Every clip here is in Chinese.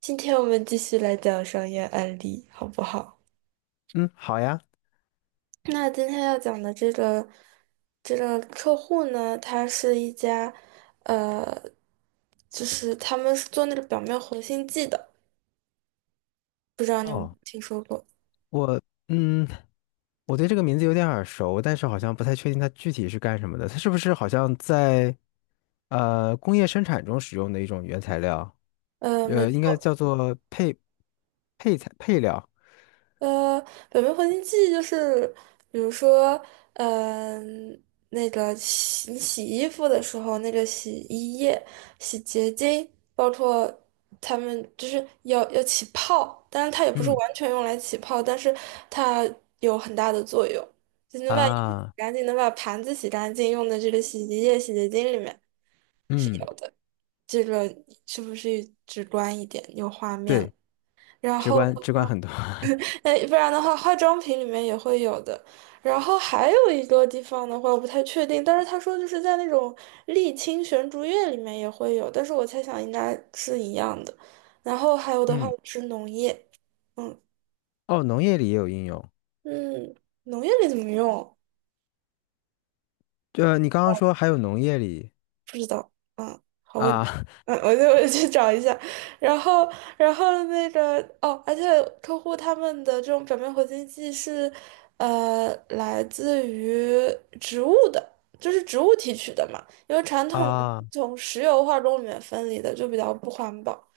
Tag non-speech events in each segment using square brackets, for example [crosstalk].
今天我们继续来讲商业案例，好不好？嗯，好呀。那今天要讲的这个客户呢，他是一家，呃，就是他们是做那个表面活性剂的，不知道你有没有哦，听说过？嗯，我对这个名字有点耳熟，但是好像不太确定它具体是干什么的。它是不是好像在工业生产中使用的一种原材料？没呃，应该错，叫做配配材配料。呃，表面活性剂就是，比如说，嗯、那个你洗衣服的时候，那个洗衣液、洗洁精，包括它们就是要起泡，但是它也不是嗯完全用来起泡，但是它有很大的作用，就能把衣服洗啊，干净，能把盘子洗干净，用的这个洗衣液、洗洁精里面是嗯，有的。这个是不是直观一点，有画面了？对，然直后。观直观很多。[laughs] 哎，不然的话，化妆品里面也会有的。然后还有一个地方的话，我不太确定，但是他说就是在那种沥青悬竹叶里面也会有，但是我猜想应该是一样的。然后还有的话嗯，是农业，嗯。哦，农业里也有应用。嗯，农业里怎么用？呃，你刚刚哦，说还有农业里不知道啊，好问。啊 嗯，我就 [laughs] 我去找一下，然后然后那个，而且客户他们的这种表面活性剂是，呃，来自于植物的，就是植物提取的嘛，因为传 [laughs] 统的啊。从石油化工里面分离的就比较不环保，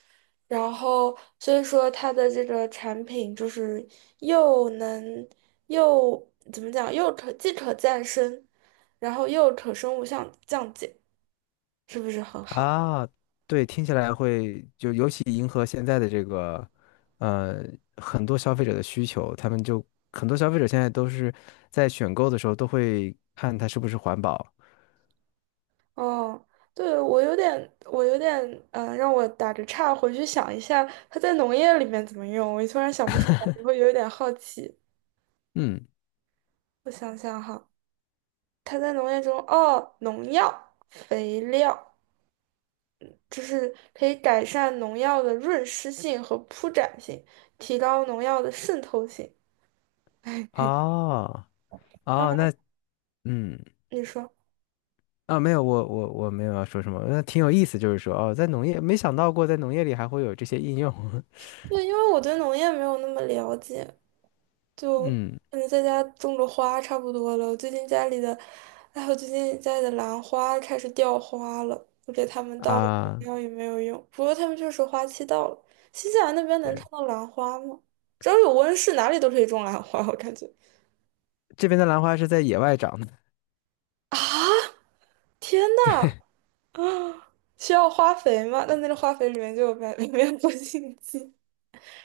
然后所以说它的这个产品就是又能又怎么讲，又可再生，然后又可生物降解。是不是很好？啊，对，听起来会就尤其迎合现在的这个，呃，很多消费者的需求，他们就很多消费者现在都是在选购的时候都会看它是不是环保。哦，对，我有点，让我打着岔，回去想一下它在农业里面怎么用。我突然想不出来，你会有一点好奇。嗯，我想想哈，它在农业中，哦，农药、肥料，就是可以改善农药的润湿性和铺展性，提高农药的渗透性。[laughs] 哦，当哦，然，那嗯你说，啊，没有，我没有要说什么，那挺有意思，就是说哦，在农业没想到过在农业里还会有这些应用。[laughs] 对，因为我对农业没有那么了解，就嗯嗯，在家种种花差不多了。我最近家里的兰花开始掉花了，我给它们倒了肥啊，料也没有用。不过它们确实花期到了。新西兰那边能对，看到兰花吗？只要有温室，哪里都可以种兰花，我感觉。这边的兰花是在野外长的。啊！天呐，啊，需要花肥吗？那那个花肥里面就有白，[laughs] 里面有活性剂，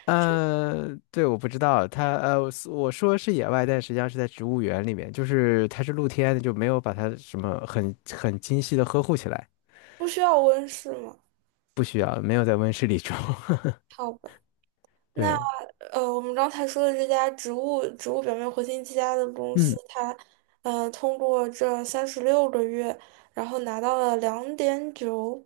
对，我不知道，他，我说是野外，但实际上是在植物园里面，就是它是露天的，就没有把它什么很精细的呵护起来，不需要温室吗？不需要，没有在温室里种。[laughs] 好吧。那。对，呃，我们刚才说的这家植物表面活性剂家的公司，嗯它呃通过这36个月，然后拿到了两点九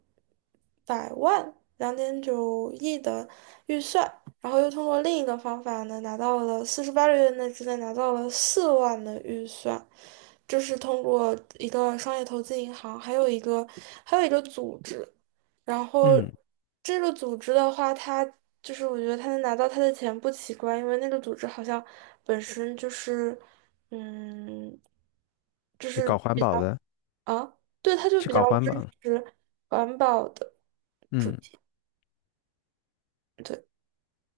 百万、2.9亿的预算，然后又通过另一个方法呢，拿到了四十八个月内之内拿到了4万的预算，这是通过一个商业投资银行，还有一个组织。然后嗯，是这个组织的话，它就是我觉得他能拿到他的钱不奇怪，因为那个组织好像本身就是，嗯，就搞是环比保较。的，啊，对，他就是比较搞环保支的，持环保的，嗯对。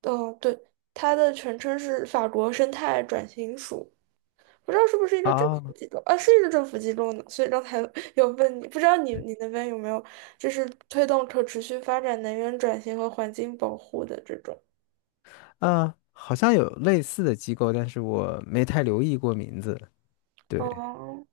哦，对，它的全称是法国生态转型署，不知道是不是一个政府啊机构啊，是一个政府机构呢，所以刚才有问你，不知道你那边有没有就是推动可持续发展、能源转型和环境保护的这种。啊，好像有类似的机构，但是我没太留意过名字。对，哦，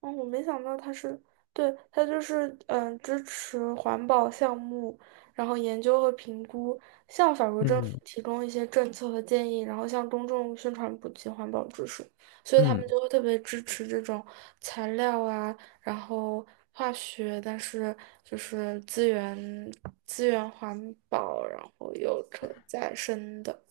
哦，我没想到他是，对，他就是嗯支持环保项目，然后研究和评估，向法国政府嗯提供一些政策和建议，然后向公众宣传普及环保知识，所以他们嗯，就会特别支持这种材料啊，然后化学，但是就是资源环保，然后有可再生的，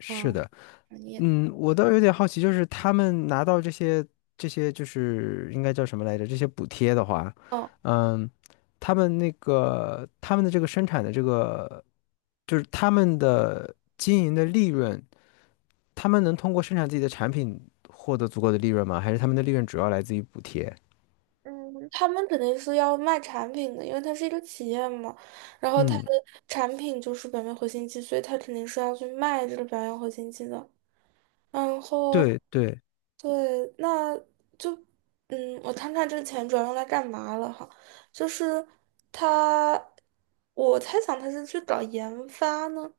是嗯，的。产业。嗯，我倒有点好奇，就是他们拿到这些就是应该叫什么来着？这些补贴的话，嗯，他们的这个生产的这个，就是他们的经营的利润，他们能通过生产自己的产品获得足够的利润吗？还是他们的利润主要来自于补贴？嗯，他们肯定是要卖产品的，因为它是一个企业嘛，然后它的嗯，产品就是表面活性剂，所以它肯定是要去卖这个表面活性剂的。然后，对，对，那就，嗯，我看看这个钱主要用来干嘛了哈，就是它，我猜想它是去搞研发呢。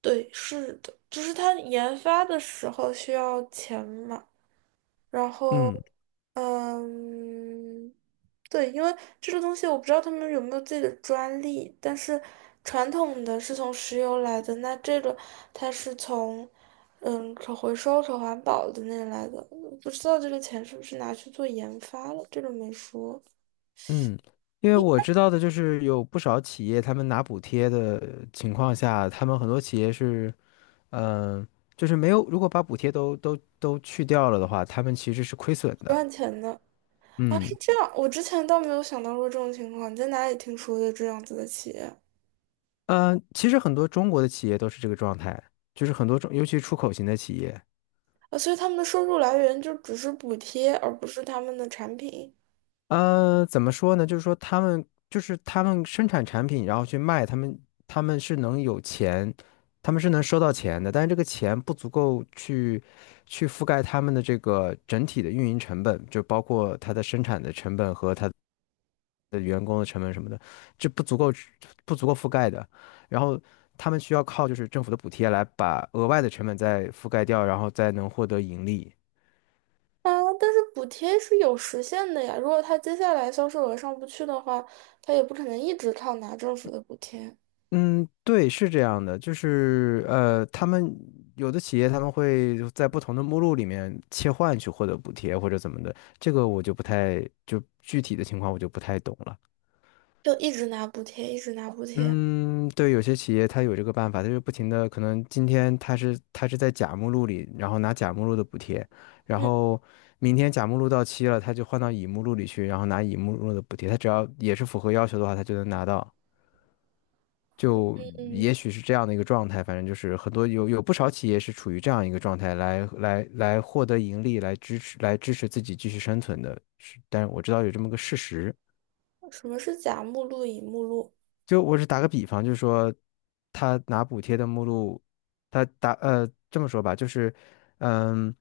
对，是的，就是它研发的时候需要钱嘛。然后，嗯嗯，对，因为这个东西我不知道他们有没有自己的专利，但是传统的是从石油来的，那这个它是从嗯可回收、可环保的那来的，不知道这个钱是不是拿去做研发了，这个没说，嗯，因为我知道的就是有不少企业，他们拿补贴的情况下，他们很多企业是。嗯，就是没有，如果把补贴都去掉了的话，他们其实是亏损不的。赚钱的啊，是嗯，这样，我之前倒没有想到过这种情况，你在哪里听说的这样子的企业呃，其实很多中国的企业都是这个状态，就是很多中，尤其出口型的企业，啊？所以他们的收入来源就只是补贴，而不是他们的产品。呃，怎么说呢？就是说他们生产产品，然后去卖，他们是能有钱，他们是能收到钱的，但是这个钱不足够去覆盖他们的这个整体的运营成本，就包括它的生产的成本和它的员工的成本什么的，这不足够覆盖的。然后他们需要靠就是政府的补贴来把额外的成本再覆盖掉，然后再能获得盈利。啊，但是补贴是有时限的呀。如果他接下来销售额上不去的话，他也不可能一直靠拿政府的补贴，嗯，对，是这样的，就是呃，他们有的企业他们会在不同的目录里面切换去获得补贴或者怎么的，这个我就不太，就具体的情况我就不太懂了。就一直拿补贴，一直拿补贴。嗯，对，有些企业它有这个办法，它就不停的，可能今天它是在甲目录里，然后拿甲目录的补贴，然嗯。后明天甲目录到期了，他就换到乙目录里去，然后拿乙目录的补贴，他只要也是符合要求的话，他就能拿到。就嗯。也许是这样的一个状态，反正就是很多有有不少企业是处于这样一个状态来获得盈利，来支持自己继续生存的。是，但是我知道有这么个事实。嗯。什么是甲目录、乙目录？就我是打个比方，就是说他拿补贴的目录，这么说吧，就是嗯，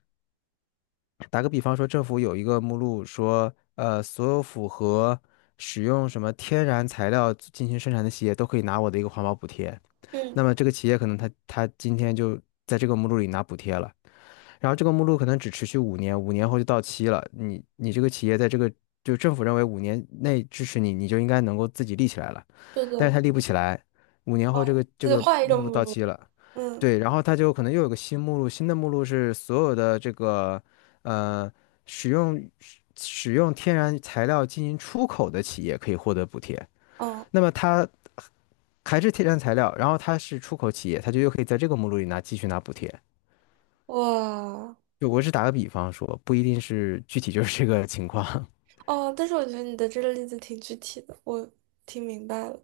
打个比方说，政府有一个目录说，呃，所有符合使用什么天然材料进行生产的企业都可以拿我的一个环保补贴。嗯，那么这个企业可能他今天就在这个目录里拿补贴了。然后这个目录可能只持续五年，五年后就到期了。你这个企业在这个就政府认为五年内支持你，你就应该能够自己立起来了，对但是的，他立不起来，五年后这个这他就个换一个目录目到录。期了，嗯。对，然后他就可能又有个新目录，新的目录是所有的这个呃使用天然材料进行出口的企业可以获得补贴，嗯，那么它还是天然材料，然后它是出口企业，它就又可以在这个目录里继续拿补贴。哇。就我只打个比方说，不一定是具体就是这个情况。哦，但是我觉得你的这个例子挺具体的，我听明白了。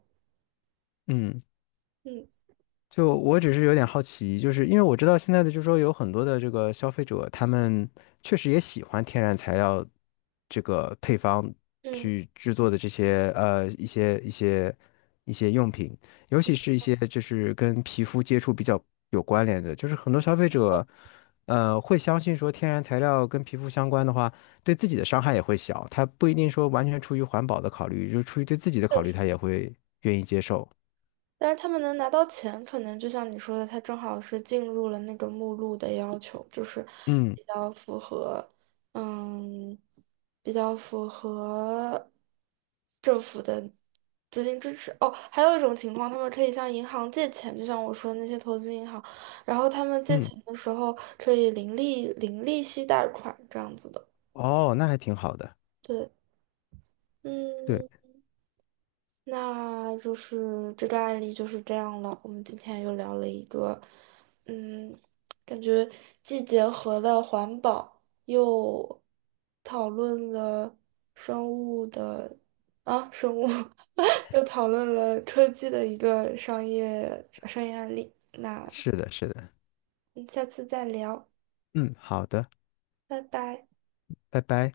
[laughs] 嗯，嗯。就我只是有点好奇，就是因为我知道现在的，就是说有很多的这个消费者，他们确实也喜欢天然材料这个配方嗯。去制作的这些呃一些用品，尤其是一些就是跟皮肤接触比较有关联的，就是很多消费者呃会相信说天然材料跟皮肤相关的话，对自己的伤害也会小，他不一定说完全出于环保的考虑，就出于对自己的考虑，他也会愿意接受。但是他们能拿到钱，可能就像你说的，他正好是进入了那个目录的要求，就是嗯比较符合，嗯，比较符合政府的资金支持。哦，还有一种情况，他们可以向银行借钱，就像我说的那些投资银行，然后他们借嗯。钱的时候可以零利息贷款这样子的。哦，那还挺好的。对，对，嗯。那就是这个案例就是这样了。我们今天又聊了一个，嗯，感觉既结合了环保，又讨论了生物的啊生物，[laughs] 又讨论了科技的一个商业案例。那是的，是的。我们下次再聊，嗯，好的，拜拜。拜拜。